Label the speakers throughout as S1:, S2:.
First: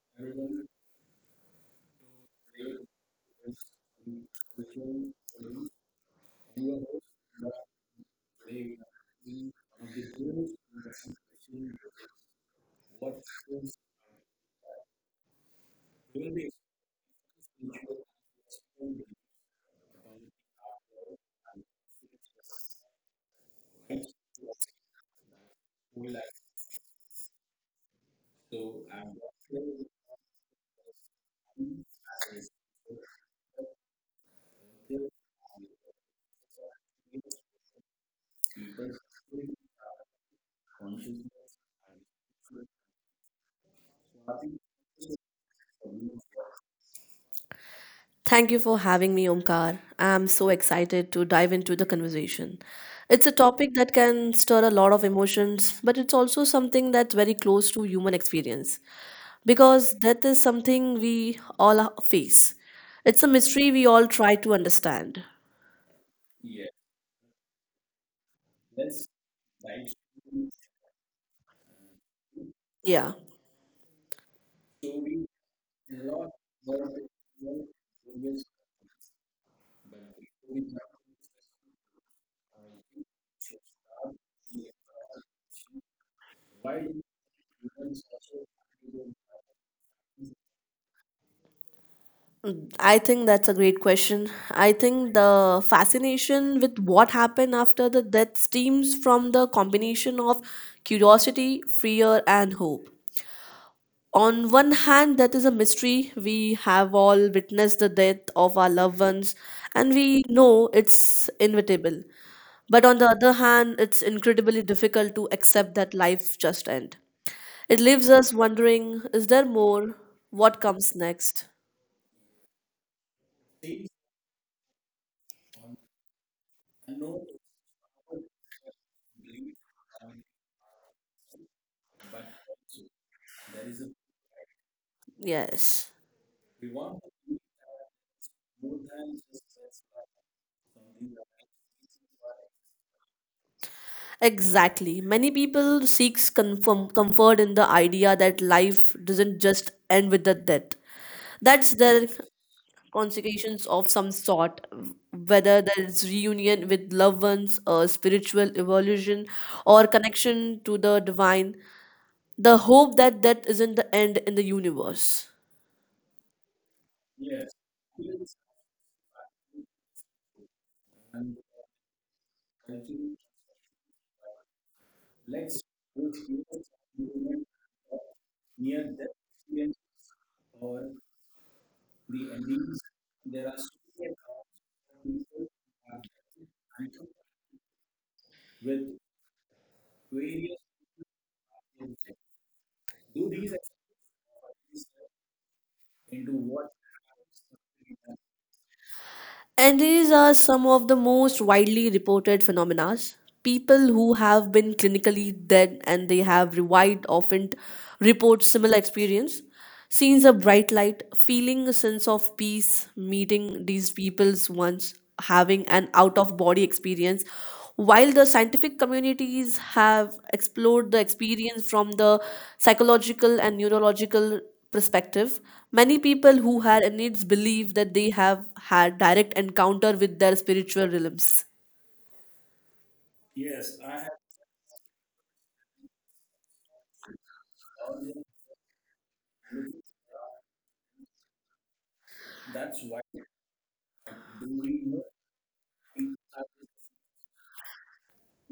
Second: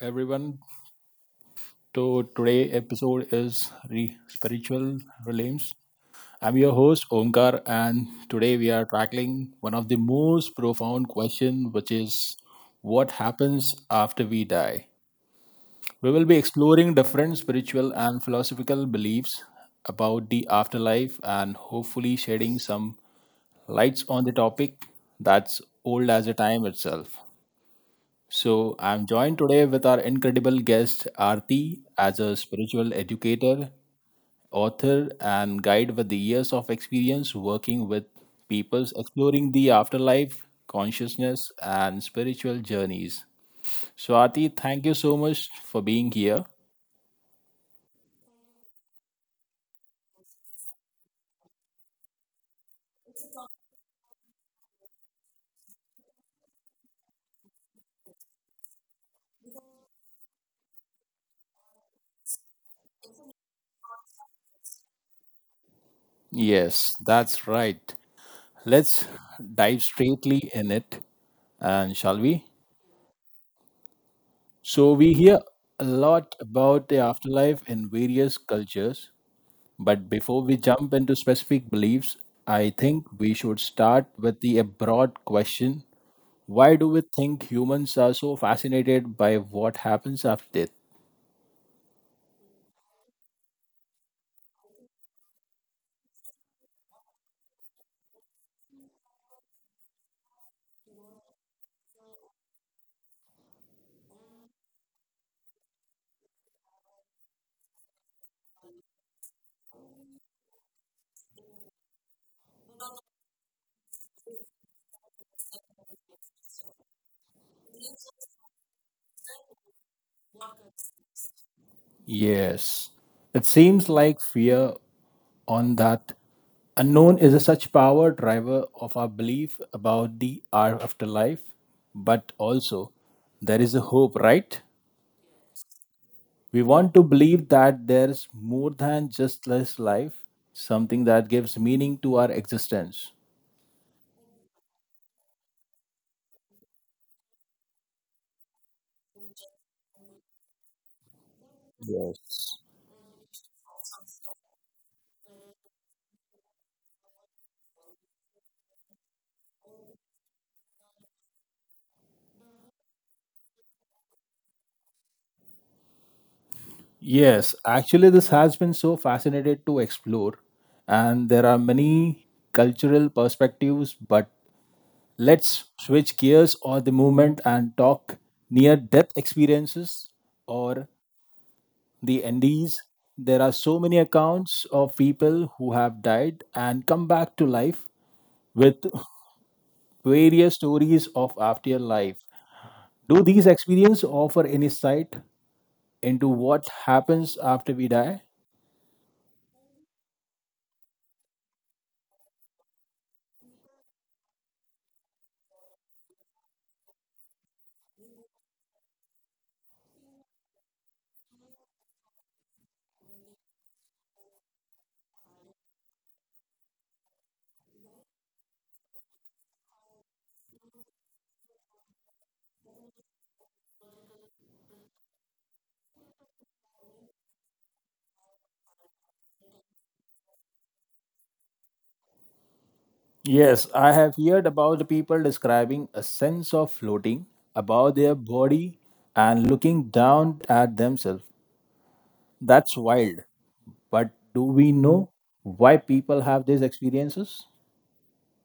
S1: everyone. So today episode is spiritual realms. I'm your host Omkar, and today we are tackling one of the most profound question, which is what happens after we die. We will be exploring different spiritual and philosophical beliefs about the afterlife, and hopefully shedding some lights on the topic that's old as the time itself. So, I'm joined today with our incredible guest, Aarti, as a spiritual educator, author, and guide with the years of experience working with peoples exploring the afterlife, consciousness, and spiritual journeys. So, Aarti, thank you so much for being here.
S2: Thank you for having me, Omkar. I'm so excited to dive into the conversation. It's a topic that can stir a lot of emotions, but it's also something that's very close to human experience because death is something we all face. It's a mystery we all try to understand.
S1: Yes, that's right. Let's dive straightly in it, and shall we?
S2: Yeah,
S1: So, we hear a lot about the afterlife in various cultures, but before we jump into specific beliefs, I think we should start with the broad question, why do we think humans are so fascinated by what happens after death?
S2: I think that's a great question. I think the fascination with what happened after the death stems from the combination of curiosity, fear, and hope. On one hand, that is a mystery. We have all witnessed the death of our loved ones, and we know it's inevitable, but on the other hand, it's incredibly difficult to accept that life just end. It leaves us wondering, is there more? What comes next?
S1: Yes, it seems like fear on that unknown is a such power driver of our belief about the our afterlife, but also there is a hope, right?
S2: Yes.
S1: We want to believe that there's more than just this life, something that gives meaning to our existence.
S2: Exactly. Many people seeks confirm, comfort in the idea that life doesn't just end with the death. That's their
S1: Yes.
S2: consecrations of some sort, whether there is reunion with loved ones, a spiritual evolution, or connection to the divine. The hope that that isn't the end in the universe.
S1: Yes, actually, this has been so fascinating to explore, and there are many cultural perspectives. But let's switch gears or the movement and talk near death experiences or the NDs. There are so many accounts of people who have died and come back to life with various stories of afterlife. Do these experiences offer any insight into what happens after we die?
S2: And these are some of the most widely reported phenomena. People who have been clinically dead and they have revived often report similar experience. Seeing a bright light, feeling a sense of peace, meeting these people's once, having an out of body experience. While the scientific communities have explored the experience from the psychological and neurological perspective, many people who had needs believe that they have had direct encounter with their spiritual realms.
S1: Yes, I have heard about the people describing a sense of floating above their body and looking down at themselves. That's wild. But do we know why people have these experiences?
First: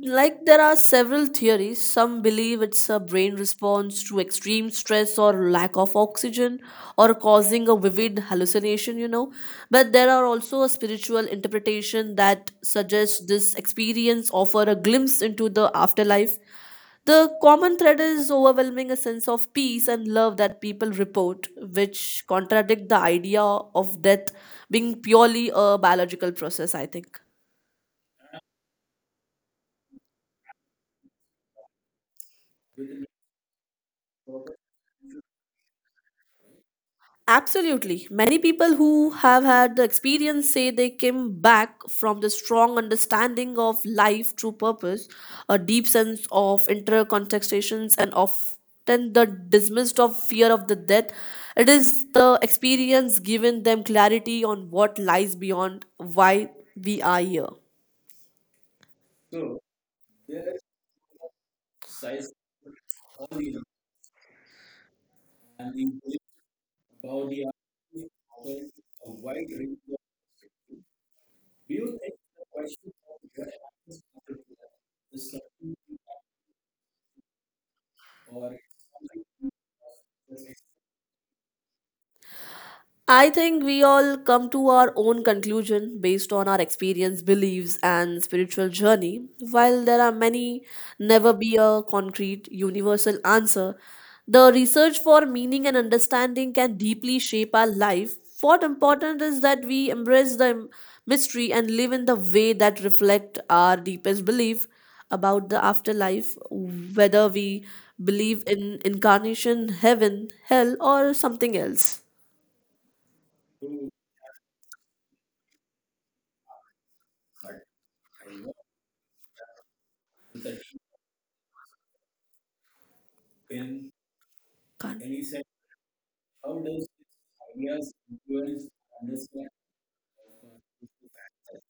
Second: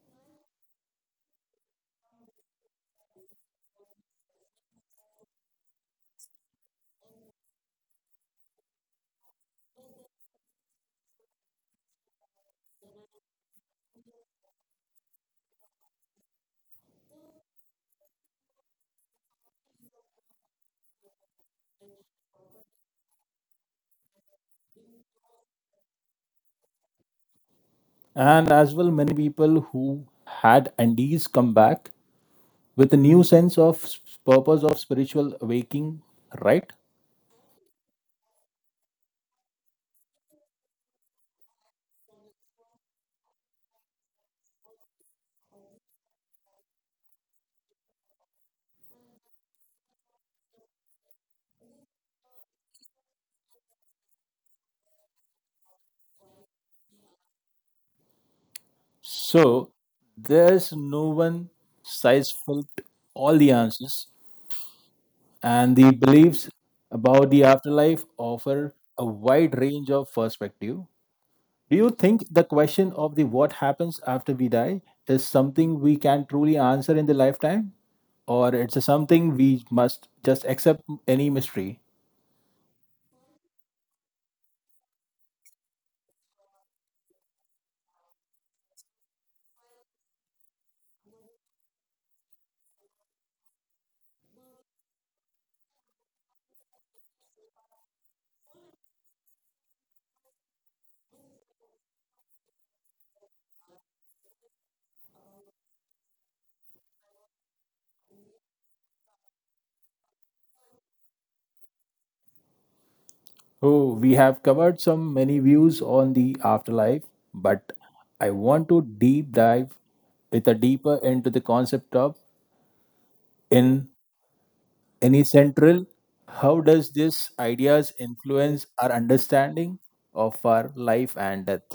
S2: Like, there are several theories. Some believe it's a brain response to extreme stress or lack of oxygen, or causing a vivid hallucination, you know. But there are also a spiritual interpretation that suggests this experience offer a glimpse into the afterlife. The common thread is overwhelming a sense of peace and love that people report, which contradict the idea of death being purely a biological process, I think.
S1: And as well, many people who had NDs come back with a new sense of purpose of spiritual awakening, right?
S2: Absolutely. Many people who have had the experience say they came back from the strong understanding of life through purpose, a deep sense of intercontextations, and often the dismissed of fear of the death. It is the experience given them clarity on what lies beyond why we are here.
S1: So there's no one size fits all the answers, and the beliefs about the afterlife offer a wide range of perspective. Do you think the question of the what happens after we die is something we can truly answer in the lifetime, or it's something we must just accept any mystery?
S2: I think we all come to our own conclusion based on our experience, beliefs, and spiritual journey. While there are many, never be a concrete, universal answer. The research for meaning and understanding can deeply shape our life. What important is that we embrace the mystery and live in the way that reflect our deepest belief about the afterlife, whether we believe in incarnation, heaven, hell, or something else.
S1: Oh, we have covered some many views on the afterlife, but I want to deep dive with a deeper into the concept of in any
S2: Can't.
S1: central. How does this ideas influence our understanding of our life and death?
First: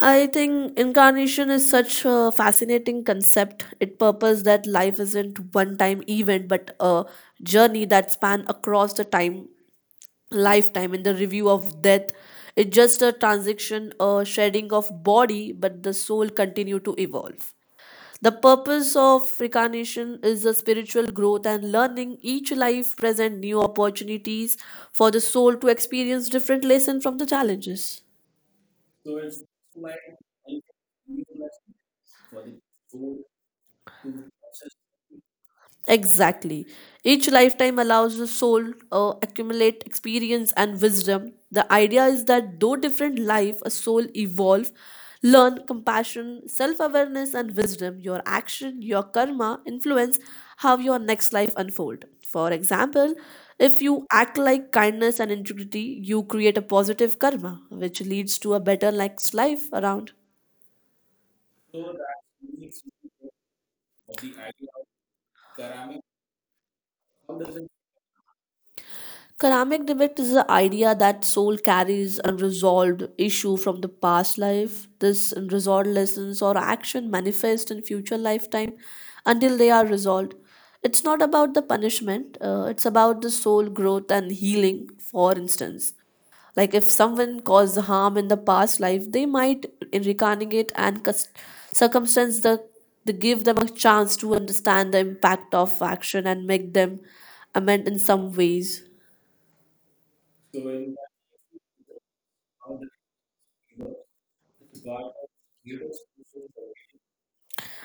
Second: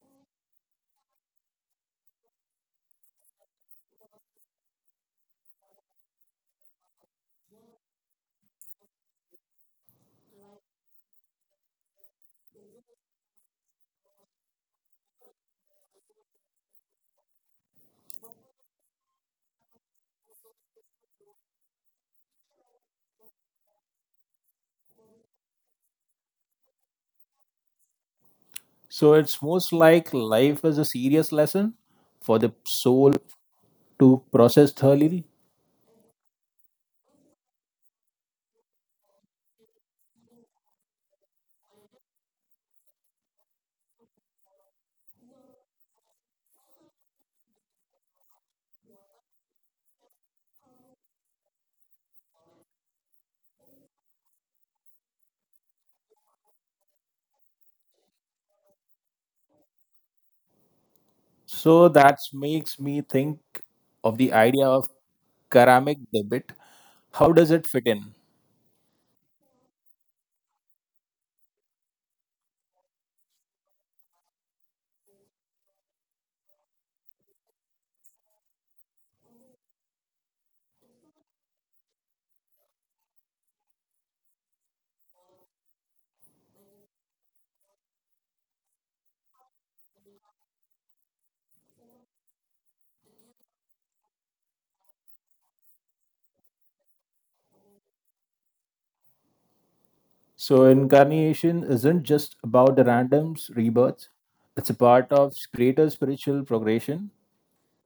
S2: I think incarnation is such a fascinating concept. It purpose that life isn't one time event but a journey that span across the time lifetime in the review of death. It's just a transition, a shedding of body, but the soul continue to evolve. The purpose of reincarnation is a spiritual growth and learning. Each life present new opportunities for the soul to experience different lesson from the challenges.
S1: So it's most like life is a serious lesson for the soul to process thoroughly.
S2: Exactly. Each lifetime allows the soul accumulate experience and wisdom. The idea is that though different life, a soul evolve, learn compassion, self-awareness and wisdom. Your action, your karma influence how your next life unfold. For example, if you act like kindness and integrity, you create a positive karma which leads to a better next life around.
S1: So that makes me think of the idea of karmic debit. How does it fit in?
S2: Karmic neglect is the idea that soul carries unresolved issue from the past life. This unresolved lessons or action manifest in future lifetime until they are resolved. It's not about the punishment. It's about the soul growth and healing. For instance, like if someone caused harm in the past life, they might reincarnate and circumstance the they give them a chance to understand the impact of action and make them amend in some ways.
S1: So incarnation isn't just about the randoms rebirths. It's a part of greater spiritual progression.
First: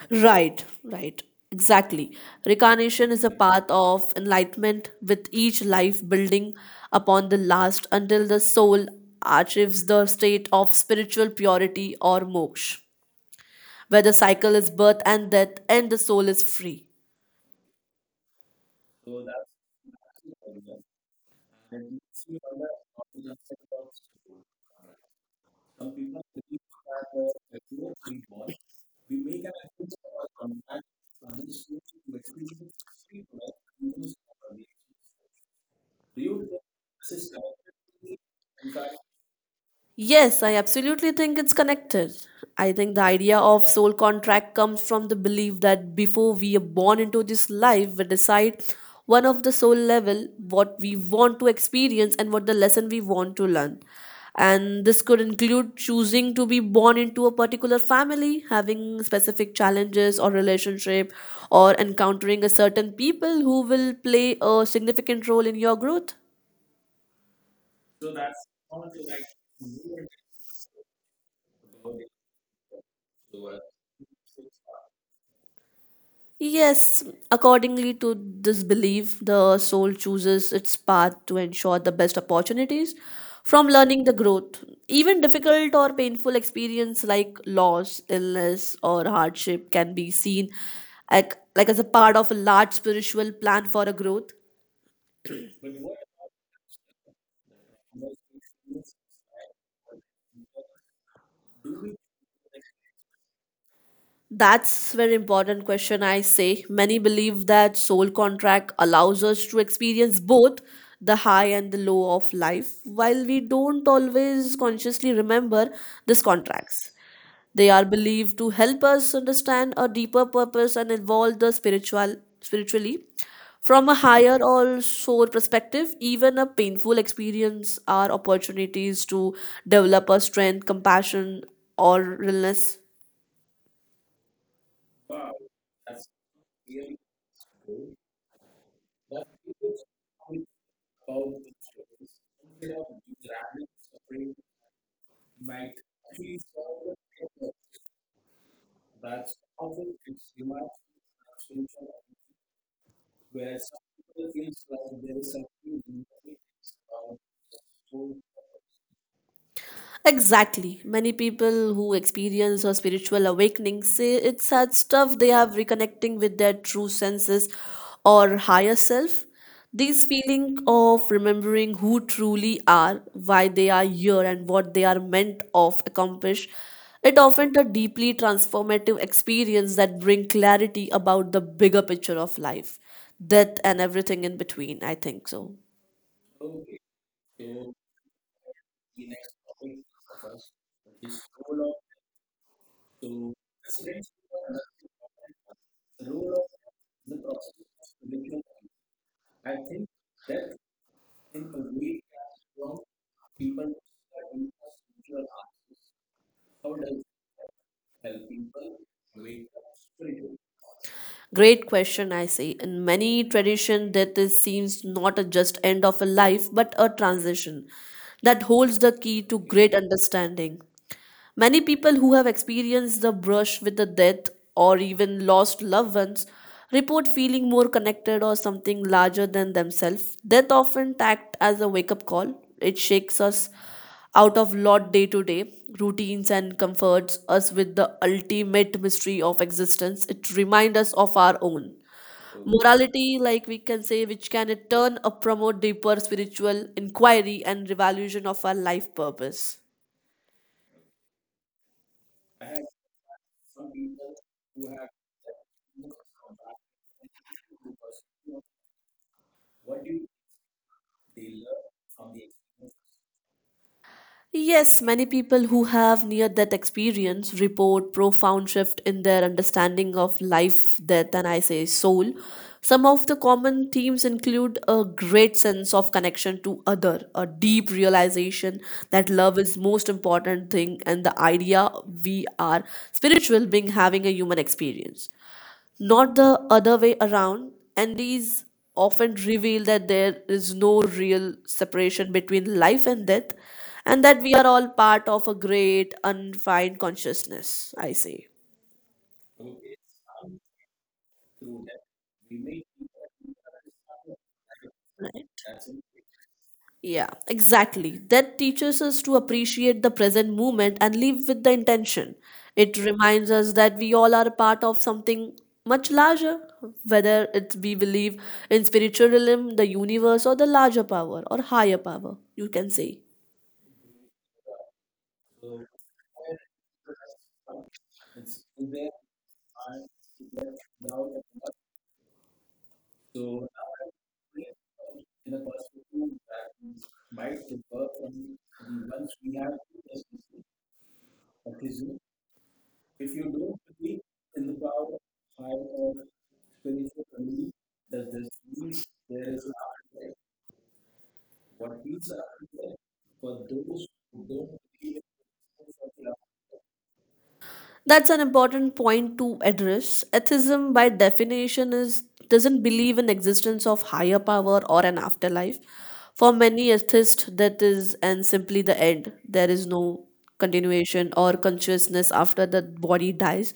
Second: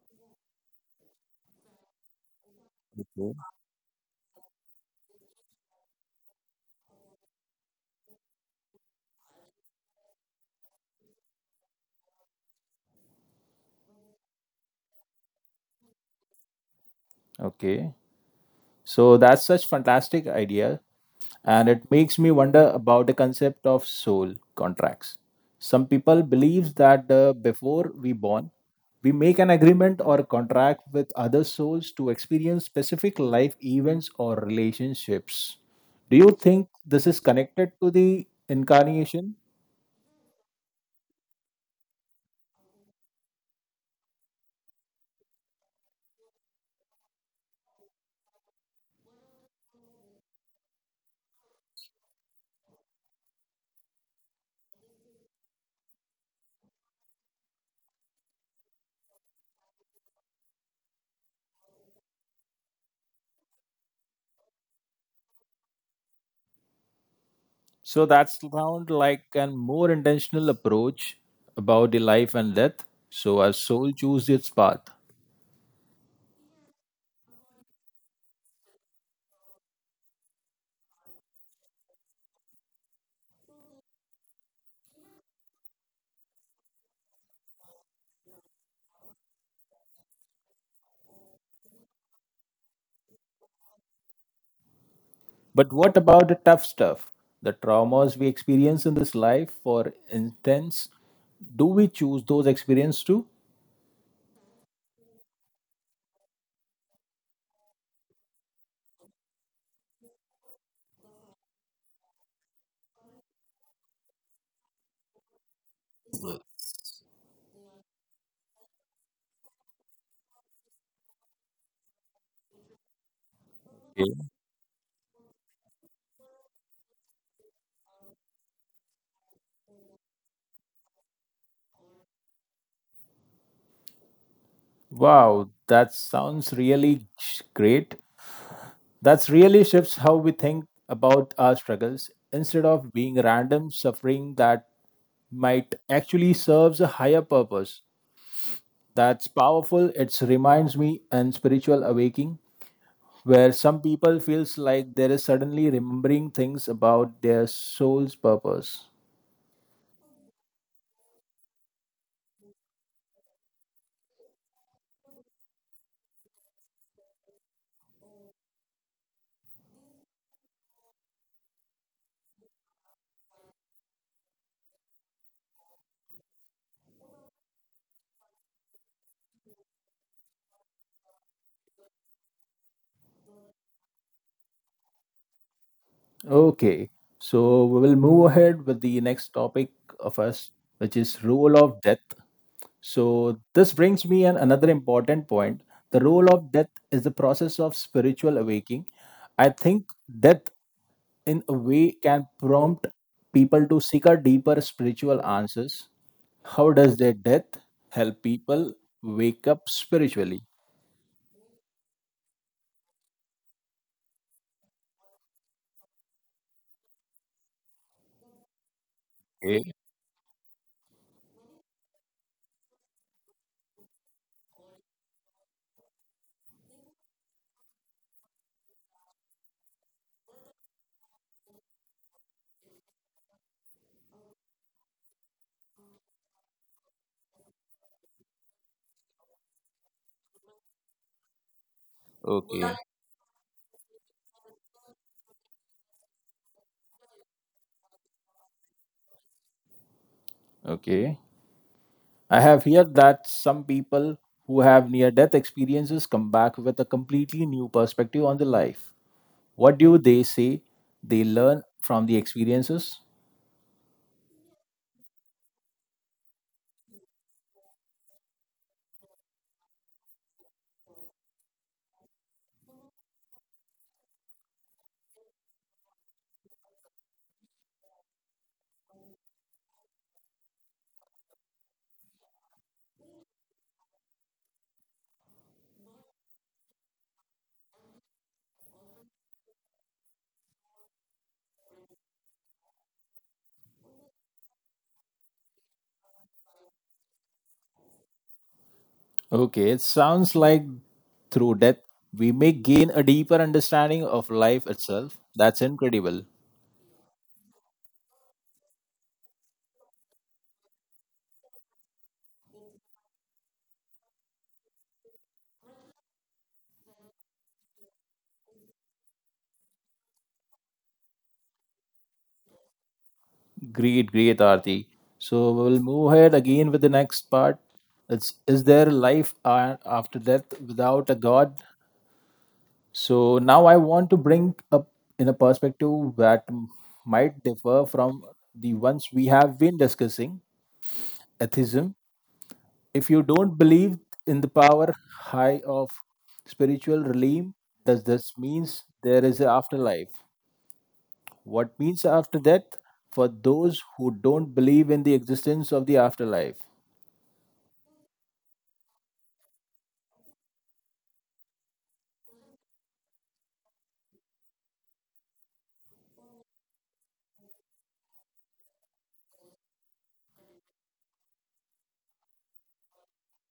S2: Right. exactly. Recarnation is a
S1: Okay.
S2: path of enlightenment with each life building upon the last until the soul achieves the state of spiritual purity or moksha, where the cycle is birth and death and the soul is free.
S1: Okay. So that's such fantastic idea and it makes me wonder about the concept of soul contracts. Some people believe that before we born we make an agreement or contract with other souls to experience specific life events or relationships. Do you think this is connected to the incarnation?
S2: Yes, I absolutely think it's connected. I think the idea of soul contract comes from the belief that before we are born into this life, we decide one of the soul level what we want to experience and what the lesson we want to learn. And this could include choosing to be born into a particular family, having specific challenges or relationship, or encountering a certain people who will play a significant role in your growth.
S1: So that's sound like a more intentional approach about the life and death. So our soul chooses its path.
S2: Yes, accordingly to this belief, the soul chooses its path to ensure the best opportunities from learning the growth. Even difficult or painful experience like loss, illness, or hardship can be seen like as a part of a large spiritual plan for a growth.
S1: But what about the tough stuff? The traumas we experience in this life, for instance, do we choose those experiences too?
S2: That's very important question, I say. Many believe that soul contract allows us to experience both the high and the low of life while we don't always consciously remember these contracts. They are believed to help us understand a deeper purpose and evolve the spiritually from a
S1: Okay.
S2: higher or soul perspective. Even a painful experience are opportunities to develop a strength, compassion, or realness.
S1: Wow, that sounds really great. That's really shifts how we think about our struggles. Instead of being random suffering that might actually serves a higher purpose. That's powerful. It reminds me and spiritual awakening where some people feels like there is suddenly remembering things about their soul's purpose.
S2: Exactly. Many people who experience a spiritual awakening say it's such stuff they have reconnecting with their true senses or higher self. This feeling of remembering who truly are, why they are here, and what they are meant of accomplish, it often a deeply transformative experience that bring clarity about the bigger picture of life, death, and everything in between. I think so.
S1: Okay. So we will move ahead with the next topic of us which is role of death. So this brings me an another important point. The role of death is the process of spiritual awakening. I think death in a way can prompt people to seek a deeper spiritual answers. How does their death help people wake up spiritually?
S2: Great question, I say. In many tradition, death is, seems not a just end of a life, but a transition that holds the key to great
S1: Okay.
S2: understanding. Many people who have experienced the brush with the death or even lost loved ones report feeling more connected or something larger than themselves. Death often acts as a wake up call. It shakes us out of lot day to day routines and comforts us with the ultimate mystery of existence. It reminds us of our own
S1: Okay.
S2: morality, like we can say, which can in turn promote deeper spiritual inquiry and revaluation of our life purpose.
S1: Okay. I have heard that some people who have near death experiences come back with a completely new perspective on the life. What do they say they learn from the experiences?
S2: Yes, many people who have near death experience report profound shift in their understanding of life, death, and I say soul. Some of the common themes include a great sense of connection to other, a deep realization that love is most important thing and the idea we are spiritual being having a human experience, not the other way around. And these often reveal that there is no real separation between life and death, and that we are all part of a great undefined consciousness. I say,
S1: Okay, it sounds like through death we may gain a deeper understanding of life itself.
S2: right?
S1: That's incredible.
S2: Yeah, exactly. That teaches us to appreciate the present moment and live with the intention. It reminds us that we all are a part of something much larger, whether it we believe in spiritualism, the universe, or the larger power or higher power, you can say.
S1: Great, great, Aarti. So we'll move ahead again with the next part. It's is there life after death without a God? So now I want to bring up in a perspective that might differ from the ones we have been discussing, atheism. If you don't believe in the power high of spiritual realm, does this means there is an afterlife? What means after death for those who don't believe in the existence of the afterlife?
S2: That's an important point to address. Atheism by definition is doesn't believe in existence of higher power or an afterlife. For many atheists, that is and simply the end. There is no continuation or consciousness after the body dies.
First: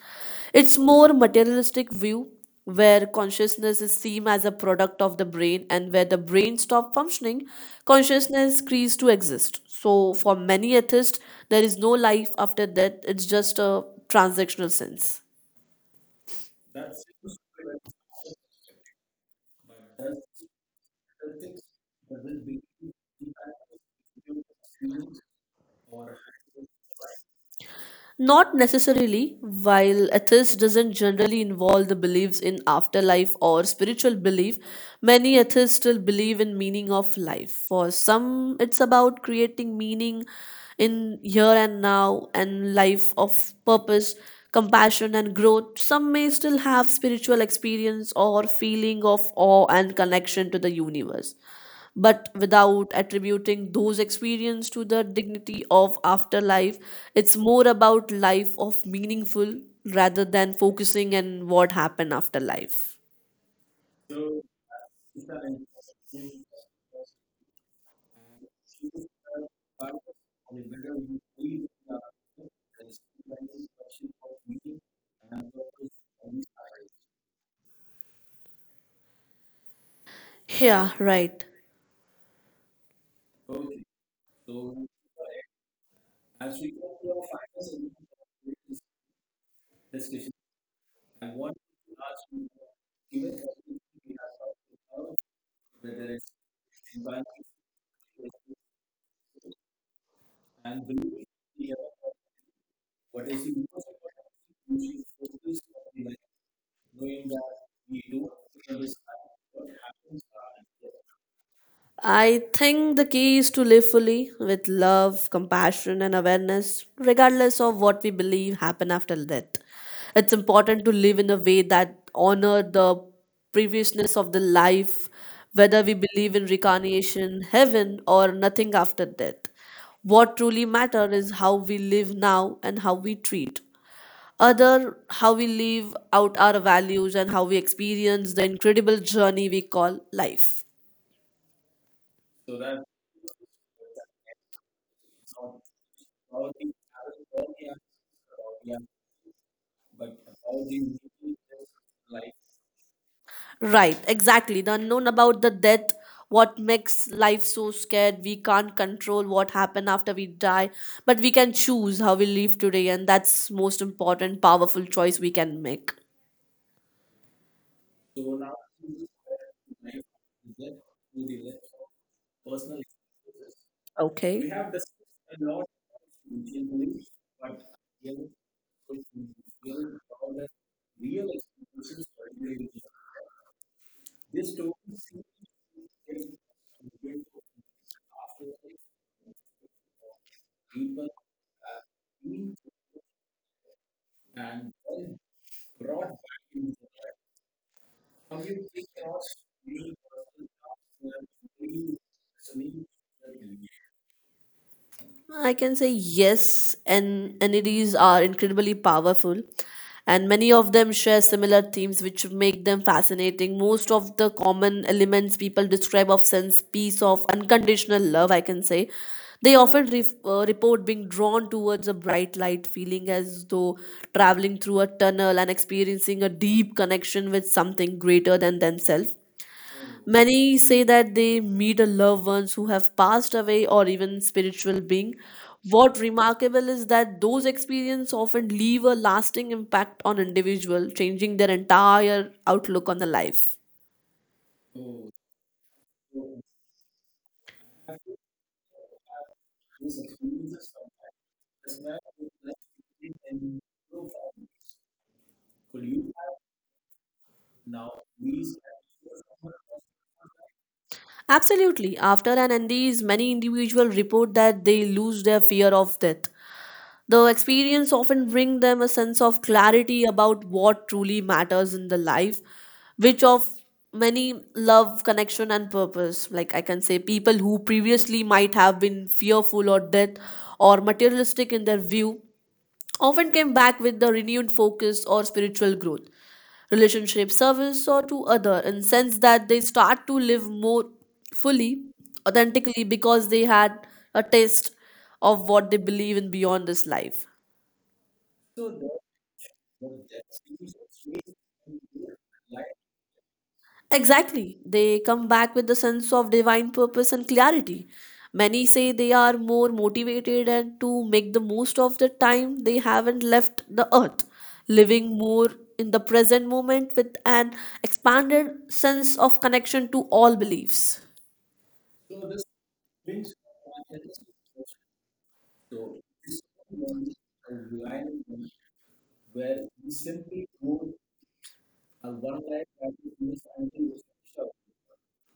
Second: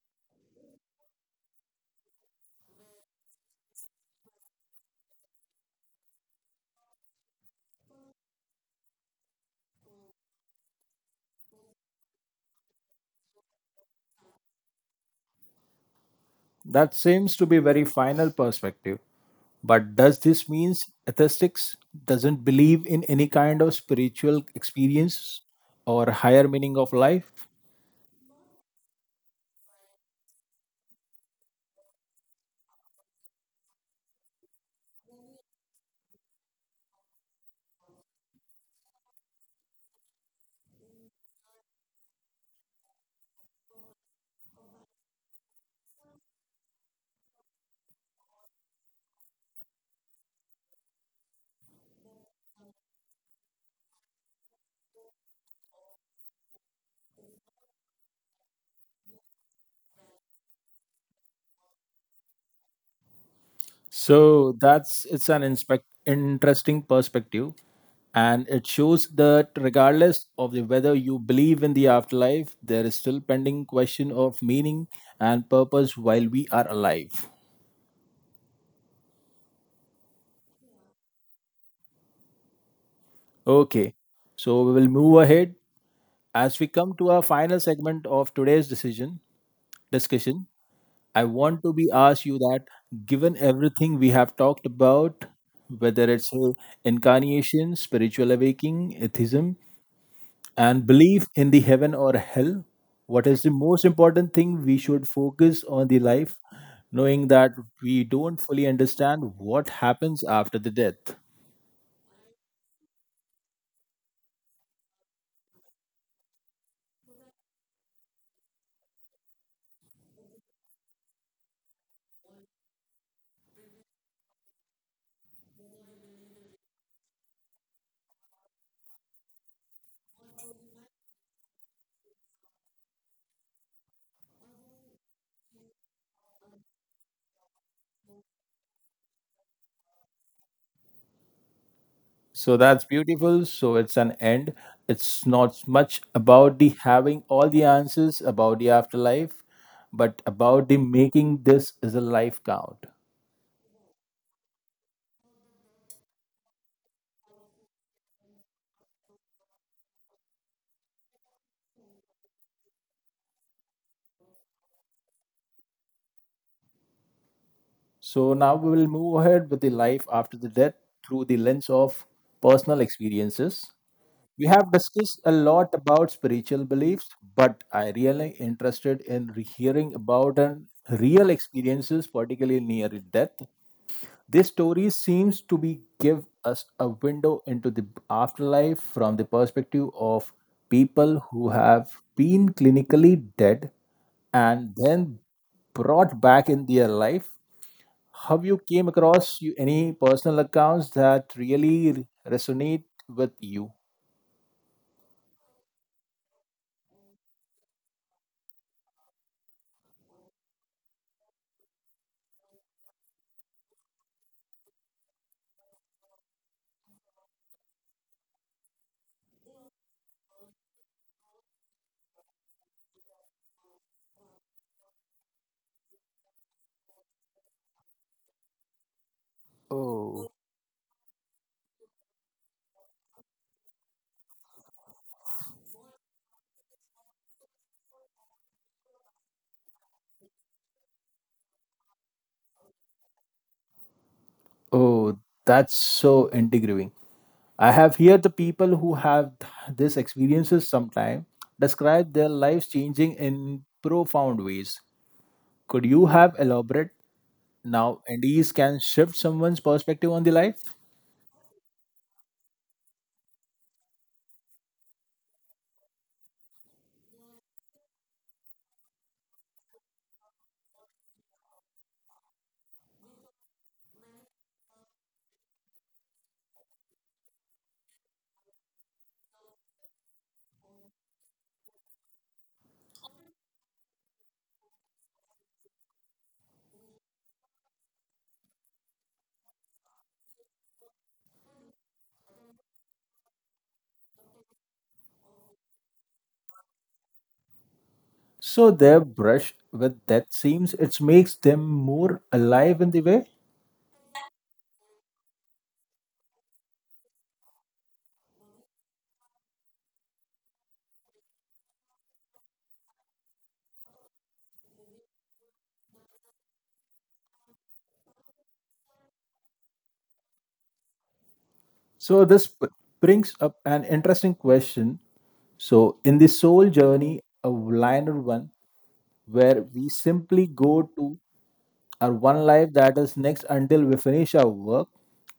S2: It's more materialistic view where consciousness is seen as a product of the brain, and where the brain stops functioning, consciousness ceases to exist. So for many atheists, there is no life after death. It's just a transactional sense.
S1: That seems to be very final perspective. But does this mean atheistics doesn't believe in any kind of spiritual experience or higher meaning of life?
S2: Not necessarily. While atheism doesn't generally involve the beliefs in afterlife or spiritual belief, many atheists still believe in meaning of life. For some, it's about creating meaning in here and now and life of purpose, compassion and growth. Some may still have spiritual experience or feeling of awe and connection to the universe, but without attributing those experiences to the dignity of afterlife. It's more about life of meaningful rather than focusing on what happened after life.
S1: So that's it's an interesting perspective, and it shows that regardless of the, whether you believe in the afterlife, there is still pending question of meaning and purpose while we are alive.
S2: Yeah, right.
S1: Okay, so we will move ahead as we come to our final segment of today's decision discussion, I want to be asked you that given everything we have talked about, whether it's incarnation, spiritual awakening, atheism, and belief in the heaven or hell, what is the most important thing we should focus on the life, knowing that we don't fully understand what happens after the death?
S2: I think the key is to live fully with love, compassion, and awareness, regardless of what we believe happen after death. It's important to live in a way that honor the previousness of the life, whether we believe in reincarnation, heaven, or nothing after death. What truly matters is how we live now and how we treat other, how we live out our values and how we experience the incredible journey we call life.
S1: So that's beautiful. So it's an end. It's not much about the having all the answers about the afterlife, but about the making this is a life count.
S2: Right, exactly. The unknown about the death, what makes life so scared. We can't control what happen after we die, but we can choose how we live today, and that's most important, powerful choice we can make.
S1: So now we will move ahead with the life after the death through the lens of personal experiences. We
S2: Okay.
S1: have discussed a lot about spiritual beliefs, but I really interested in hearing about an real experiences, particularly near death. This story seems to be give us a window into the afterlife from the perspective of people who have been clinically dead and then brought back in their life. Have you came across you, any personal accounts that really resonate with you?
S2: I can say yes, and NEDs are incredibly powerful, and many of them share similar themes which make them fascinating. Most of the common elements people describe of sense, peace, of unconditional love, I can say. They often ref report being drawn towards a bright light, feeling as though traveling through a tunnel and experiencing a deep connection with something greater than themselves.
S1: Oh.
S2: Many say that they meet a loved ones who have passed away or even spiritual being. What remarkable is that those experiences often leave a lasting impact on individual, changing their entire outlook on the life.
S1: Oh, that's so intriguing. I have heard the people who have these experiences sometime describe their lives changing in profound ways. Could you have elaborate now and these can shift someone's perspective on the life?
S2: Absolutely. After an NDEs, many individuals report that they lose their fear of death. The experience often bring them a sense of clarity about what truly matters in the life, which of many love, connection, and purpose. Like I can say, people who previously might have been fearful or death or materialistic in their view often came back with the renewed focus or spiritual growth, relationship service, or to other, and sense that they start to live more fully, authentically, because they had a taste of what they believe in beyond this life.
S1: So their brush with death seems it makes them more alive in the way.
S2: Exactly. They come back with the sense of divine purpose and clarity. Many say they are more motivated and to make the most of the time they haven't left the earth, living more in the present moment with an expanded sense of connection to all beliefs.
S1: So this brings up an interesting question. So in the soul journey, a liner one where we simply go to or one life that is next until we finish our work,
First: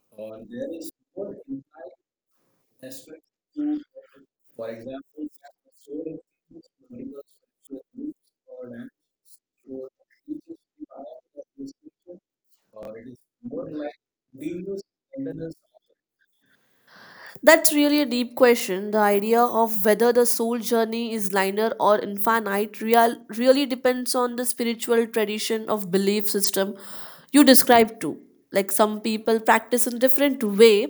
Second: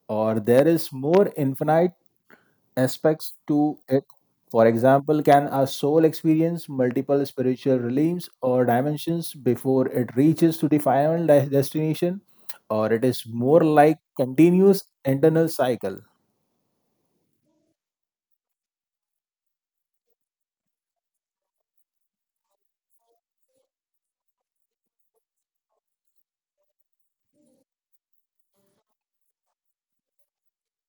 S1: or there is more infinite aspects to it. For example, can our soul experience multiple spiritual realms or dimensions before it reaches to the final destination, or it is more like continuous internal cycle?
S2: That's really a deep question. The idea of whether the soul journey is linear or infinite real, really depends on the spiritual tradition of belief system you describe too. Like some people practice in different way.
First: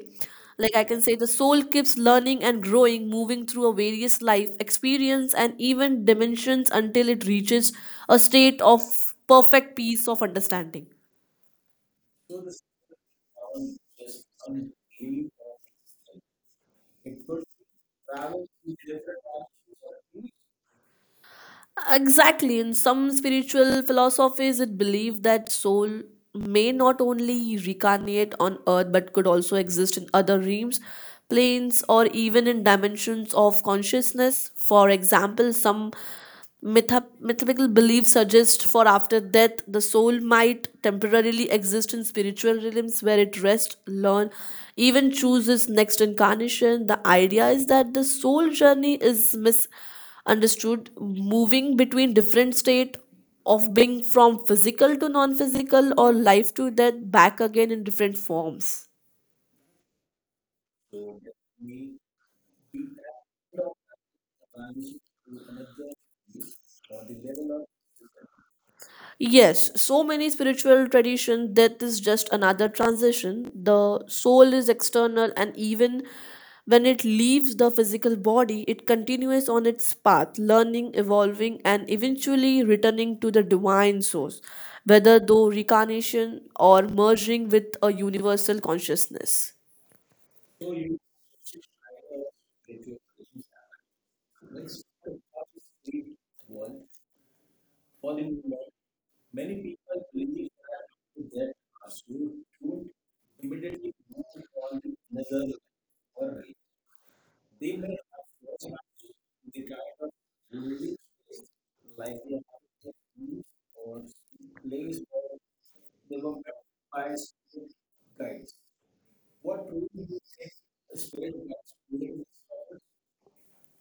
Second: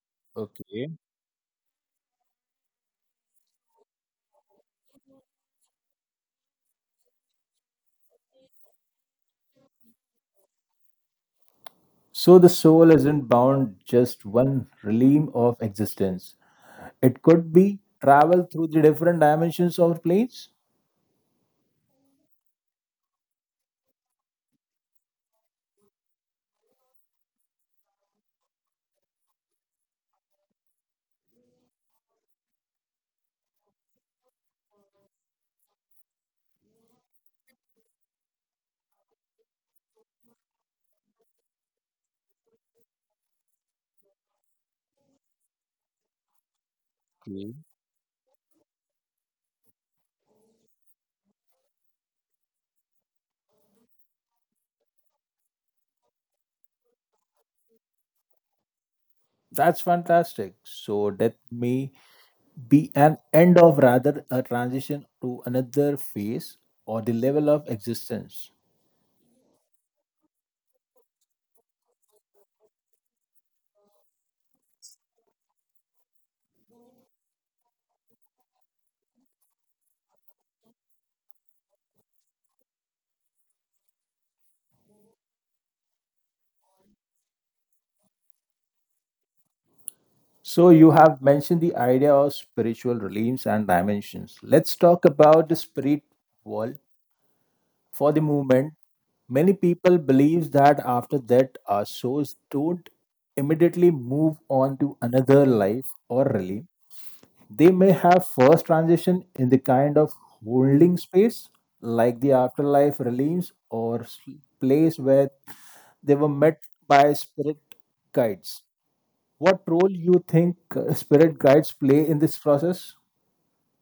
S2: Like I
S1: Okay.
S2: can say the soul keeps learning and growing, moving through a various life experience and even dimensions until it reaches a state of perfect peace of understanding.
S1: So the soul isn't bound just one realm of existence. It could be travel through the different dimensions of planes.
S2: Exactly. In some spiritual philosophies, it believed that soul may not only reincarnate on earth but could also exist in other realms, planes, or even in dimensions of consciousness. For example, some mythical beliefs suggest for after death, the soul might temporarily exist in spiritual realms where it rests, learn, even chooses next incarnation. The idea is that the soul journey is mis understood, moving between different state of being from physical to non-physical or life to death back again in different forms.
S1: That's fantastic. So death may be an end of rather a transition to another phase or the level of existence.
S2: Yes, so many spiritual tradition death is just another transition. The soul is external, and even when it leaves the physical body, it continues on its path learning, evolving, and eventually returning to the divine source, whether though reincarnation or merging with a universal consciousness.
S1: So you have mentioned the idea of spiritual realms and dimensions. Let's talk about the spirit world for the moment. Many people believe that after that our souls don't immediately move on to another life or realm. They may have first transition in the kind of holding space, like the afterlife realms or place where they were met by spirit guides. What role you think spirit guides play in this process?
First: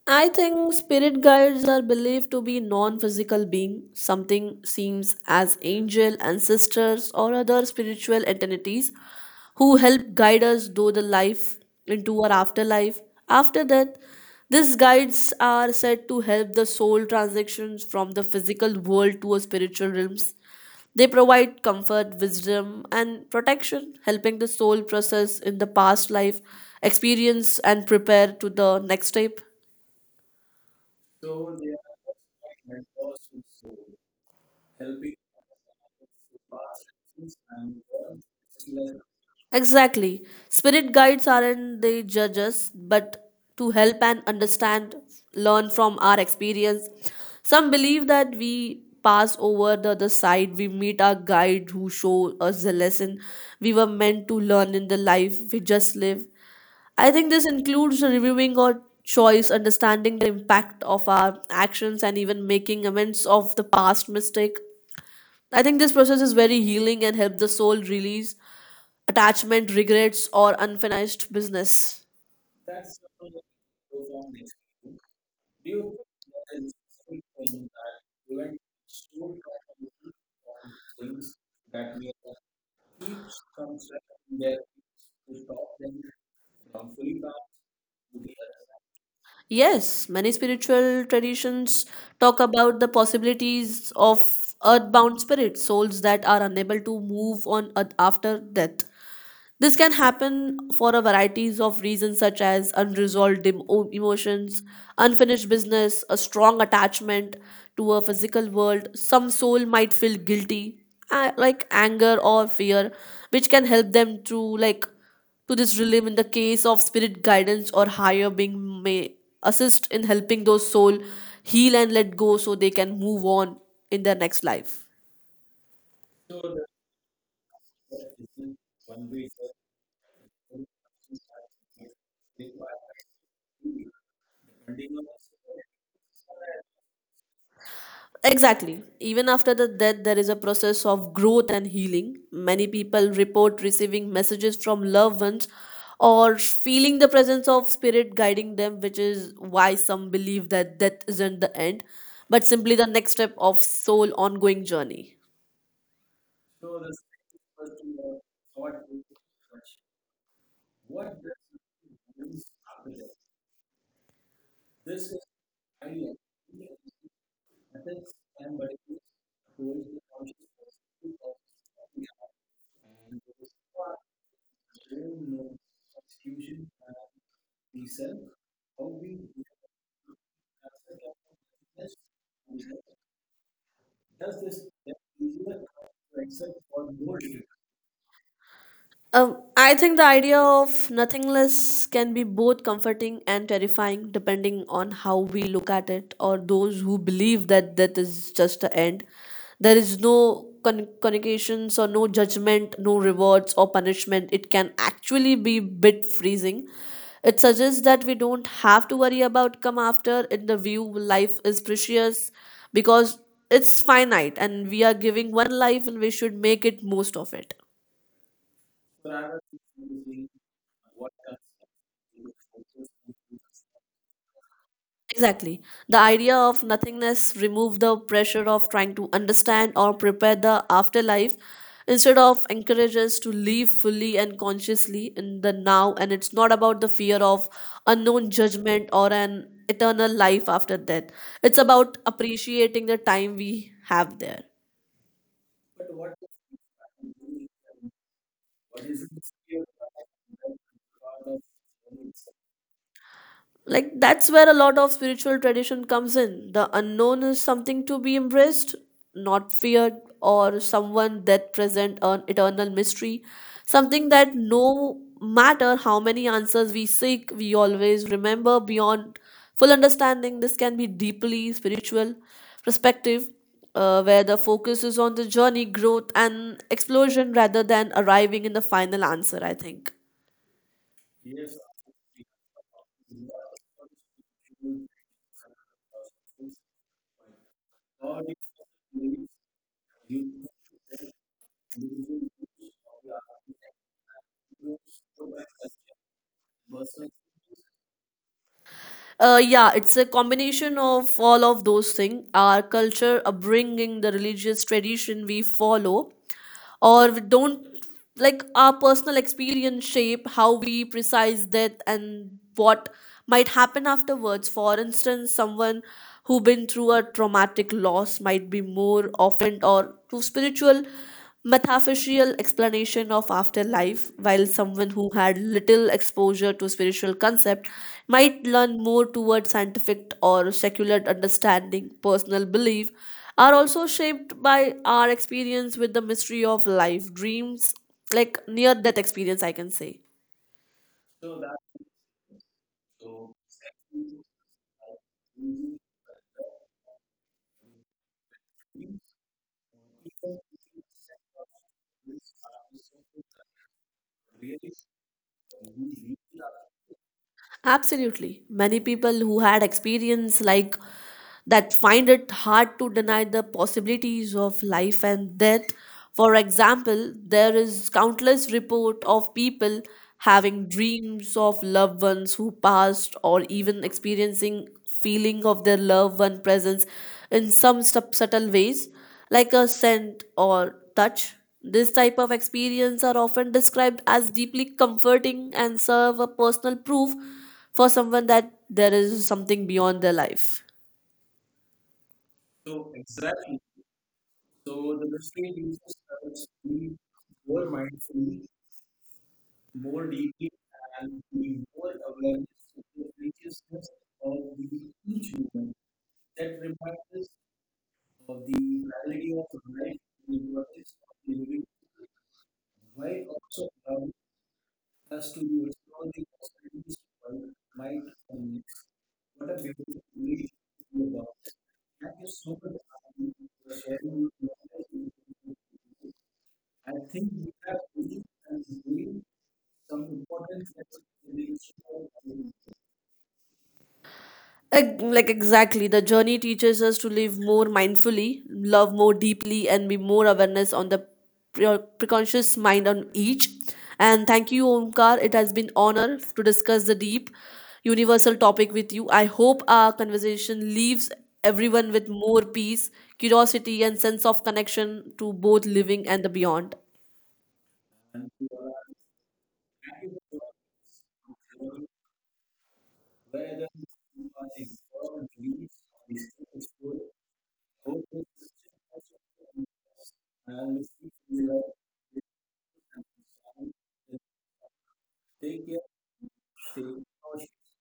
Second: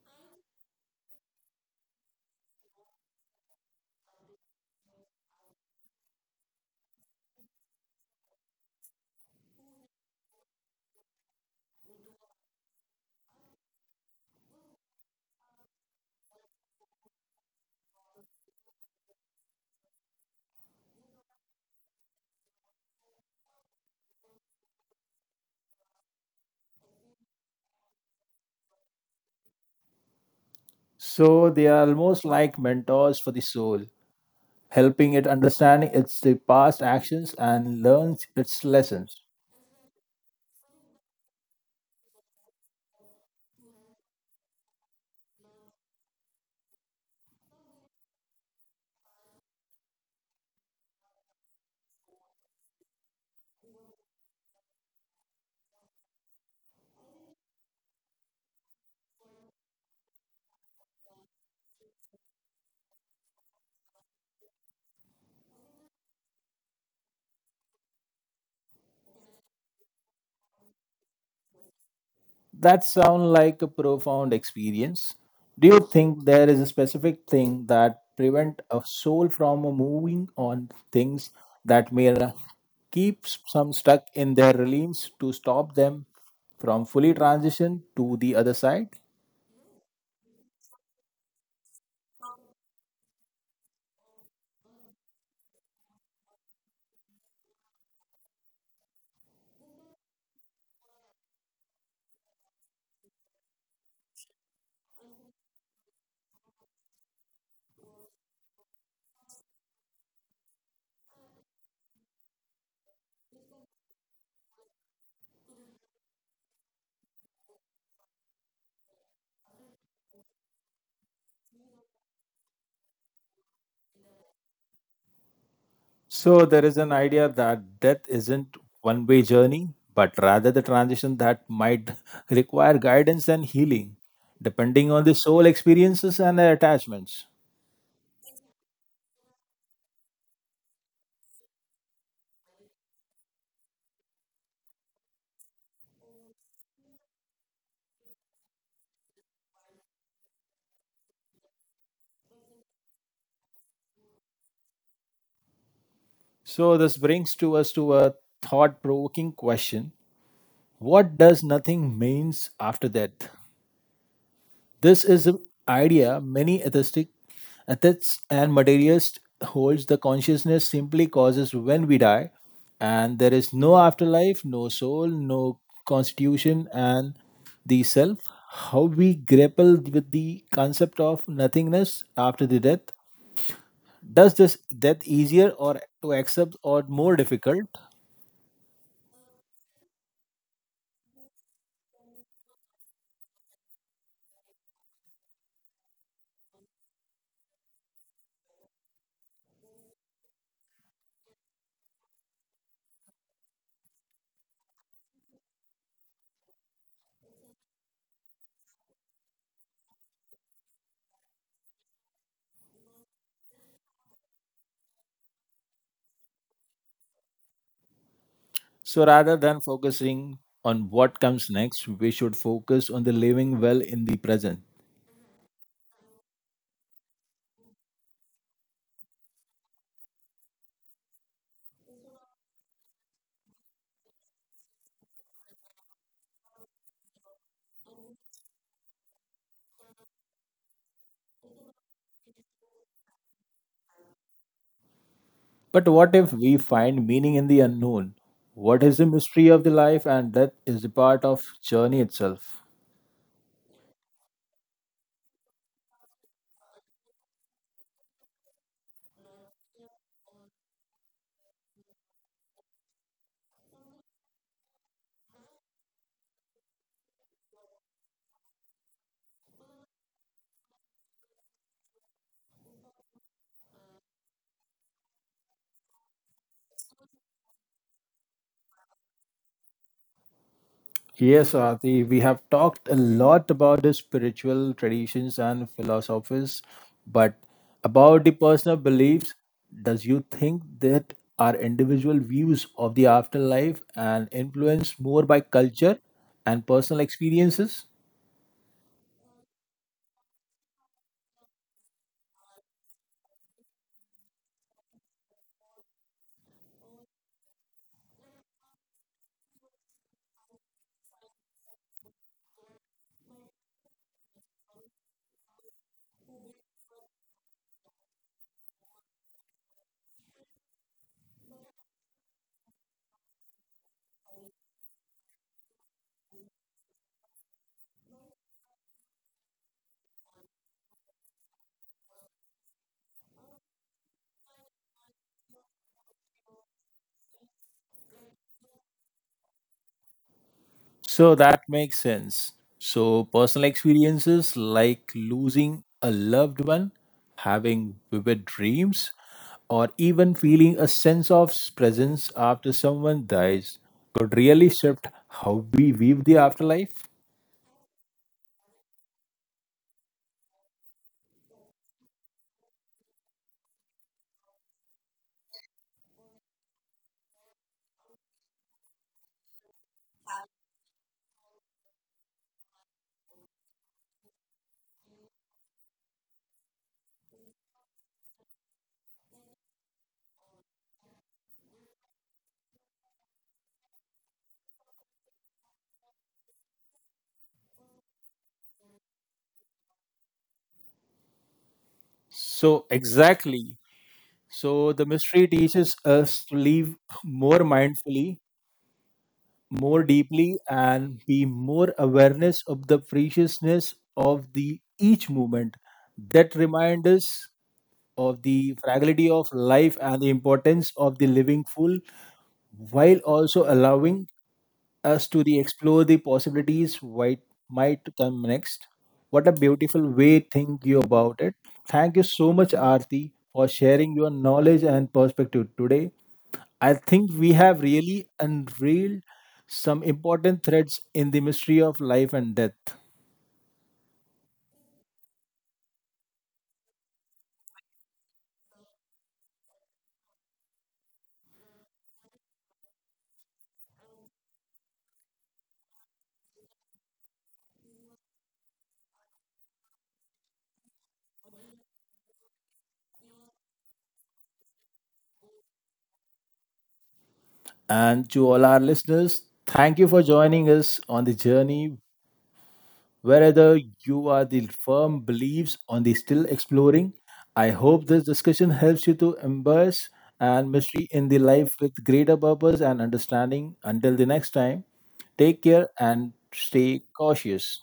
S2: I think spirit guides are believed to be non physical beings, something seems as angel, ancestors, or other spiritual entities who help guide us through the life into our afterlife. After that, these guides are said to help the soul transitions from the physical world to a spiritual realms. They provide comfort, wisdom, and protection, helping the soul process in the past life experience and prepare to the next step.
S1: So they are almost like mentors for the soul, helping it understanding its past actions and learns its lessons.
S2: Exactly. Spirit guides aren't the judges, but to help and understand, learn from our experience. Some believe that we pass over the other side, we meet our guide who show us the lesson we were meant to learn in the life we just live. I think this includes reviewing our choice, understanding the impact of our actions, and even making amends of the past mistake. I think this process is very healing and help the soul release attachment, regrets, or unfinished business.
S1: That sounds like a profound experience. Do you think there is a specific thing that prevent a soul from moving on things that may keep some stuck in their realms to stop them from fully transition to the other side?
S2: Yes, many spiritual traditions talk about the possibilities of earthbound spirits, souls that are unable to move on earth after death. This can happen for a varieties of reasons such as unresolved emotions, unfinished business, a strong attachment to a physical world. Some soul might feel guilty, like anger or fear, which can help them to like to this relief in the case of spirit guidance or higher being may assist in helping those soul heal and let go so they can move on in their next life.
S1: So there is an idea that death isn't one-way journey, but rather the transition that might require guidance and healing, depending on the soul experiences and their attachments.
S2: Exactly. Even after the death, there is a process of growth and healing. Many people report receiving messages from loved ones or feeling the presence of spirit guiding them, which is why some believe that death isn't the end, but simply the next step of soul ongoing journey.
S1: So this brings to us to a thought-provoking question. What does nothing means after death? This is an idea many atheistic ethics and materialist holds the consciousness simply causes when we die and there is no afterlife, no soul, no constitution and the self. How we grapple with the concept of nothingness after the death. Does this death easier or to accept or more difficult?
S2: I think the idea of nothingness can be both comforting and terrifying, depending on how we look at it, or those who believe that death is just the end. There is no connotations or no judgment, no rewards or punishment. It can actually be bit freezing. It suggests that we don't have to worry about come after. In the view, life is precious because it's finite, and we are giving one life, and we should make it most of it.
S1: So rather than focusing on what comes next, we should focus on the living well in the present.
S2: Exactly. The idea of nothingness removes the pressure of trying to understand or prepare the afterlife instead of encourages to live fully and consciously in the now, and it's not about the fear of unknown judgment or an eternal life after death. It's about appreciating the time we have there.
S1: But what if we find meaning in the unknown? What is the mystery of the life and death is the part of journey itself.
S2: Like that's where a lot of spiritual tradition comes in. The unknown is something to be embraced, not feared, or someone that present an eternal mystery, something that no matter how many answers we seek, we always remember beyond full understanding. This can be deeply spiritual perspective, where the focus is on the journey growth and explosion rather than arriving in the final answer, I think.
S1: Yes, Swati, we have talked a lot about the spiritual traditions and philosophies, but about the personal beliefs, does you think that our individual views of the afterlife and influenced more by culture and personal experiences?
S2: Yeah, it's a combination of all of those things. Our culture, upbringing, the religious tradition we follow, or we don't, like our personal experience shape how we precise death and what might happen afterwards. For instance, someone who been through a traumatic loss might be more often or to spiritual metaphysical explanation of afterlife, while someone who had little exposure to spiritual concept might learn more towards scientific or secular understanding. Personal belief are also shaped by our experience with the mystery of life, dreams, like near death experience, I can say.
S1: So that makes sense. So, personal experiences like losing a loved one, having vivid dreams, or even feeling a sense of presence after someone dies could really shift how we view the afterlife.
S2: Absolutely. Many people who had experience like that find it hard to deny the possibilities of life and death. For example, there is countless report of people having dreams of loved ones who passed or even experiencing feeling of their loved one presence in some subtle ways, like a scent or touch. This type of experience are often described as deeply comforting and serve a personal proof for someone that there is something beyond their life.
S1: So, exactly. So, the mystery teaches us to live more mindfully, more deeply and be more awareness of the preciousness of the each moment that remind us of the fragility of life and the importance of the living full, while also allowing us to the explore the possibilities what might come next. What a beautiful way think you about it. Thank you so much, Arti, for sharing your knowledge and perspective today. I think we have really unveiled some important threads in the mystery of life and death.
S2: Like exactly, the journey teaches us to live more mindfully, love more deeply, and be more awareness on the preconscious mind on each. And thank you, Omkar. It has been honor to discuss the deep, universal topic with you. I hope our conversation leaves everyone with more peace, curiosity, and sense of connection to both living and the beyond.
S1: And to all our listeners, thank you for joining us on the journey. Wherever you are the firm beliefs on the still exploring, I hope this discussion helps you to embrace and mystery in the life with greater purpose and understanding. Until the next time, take care and stay cautious.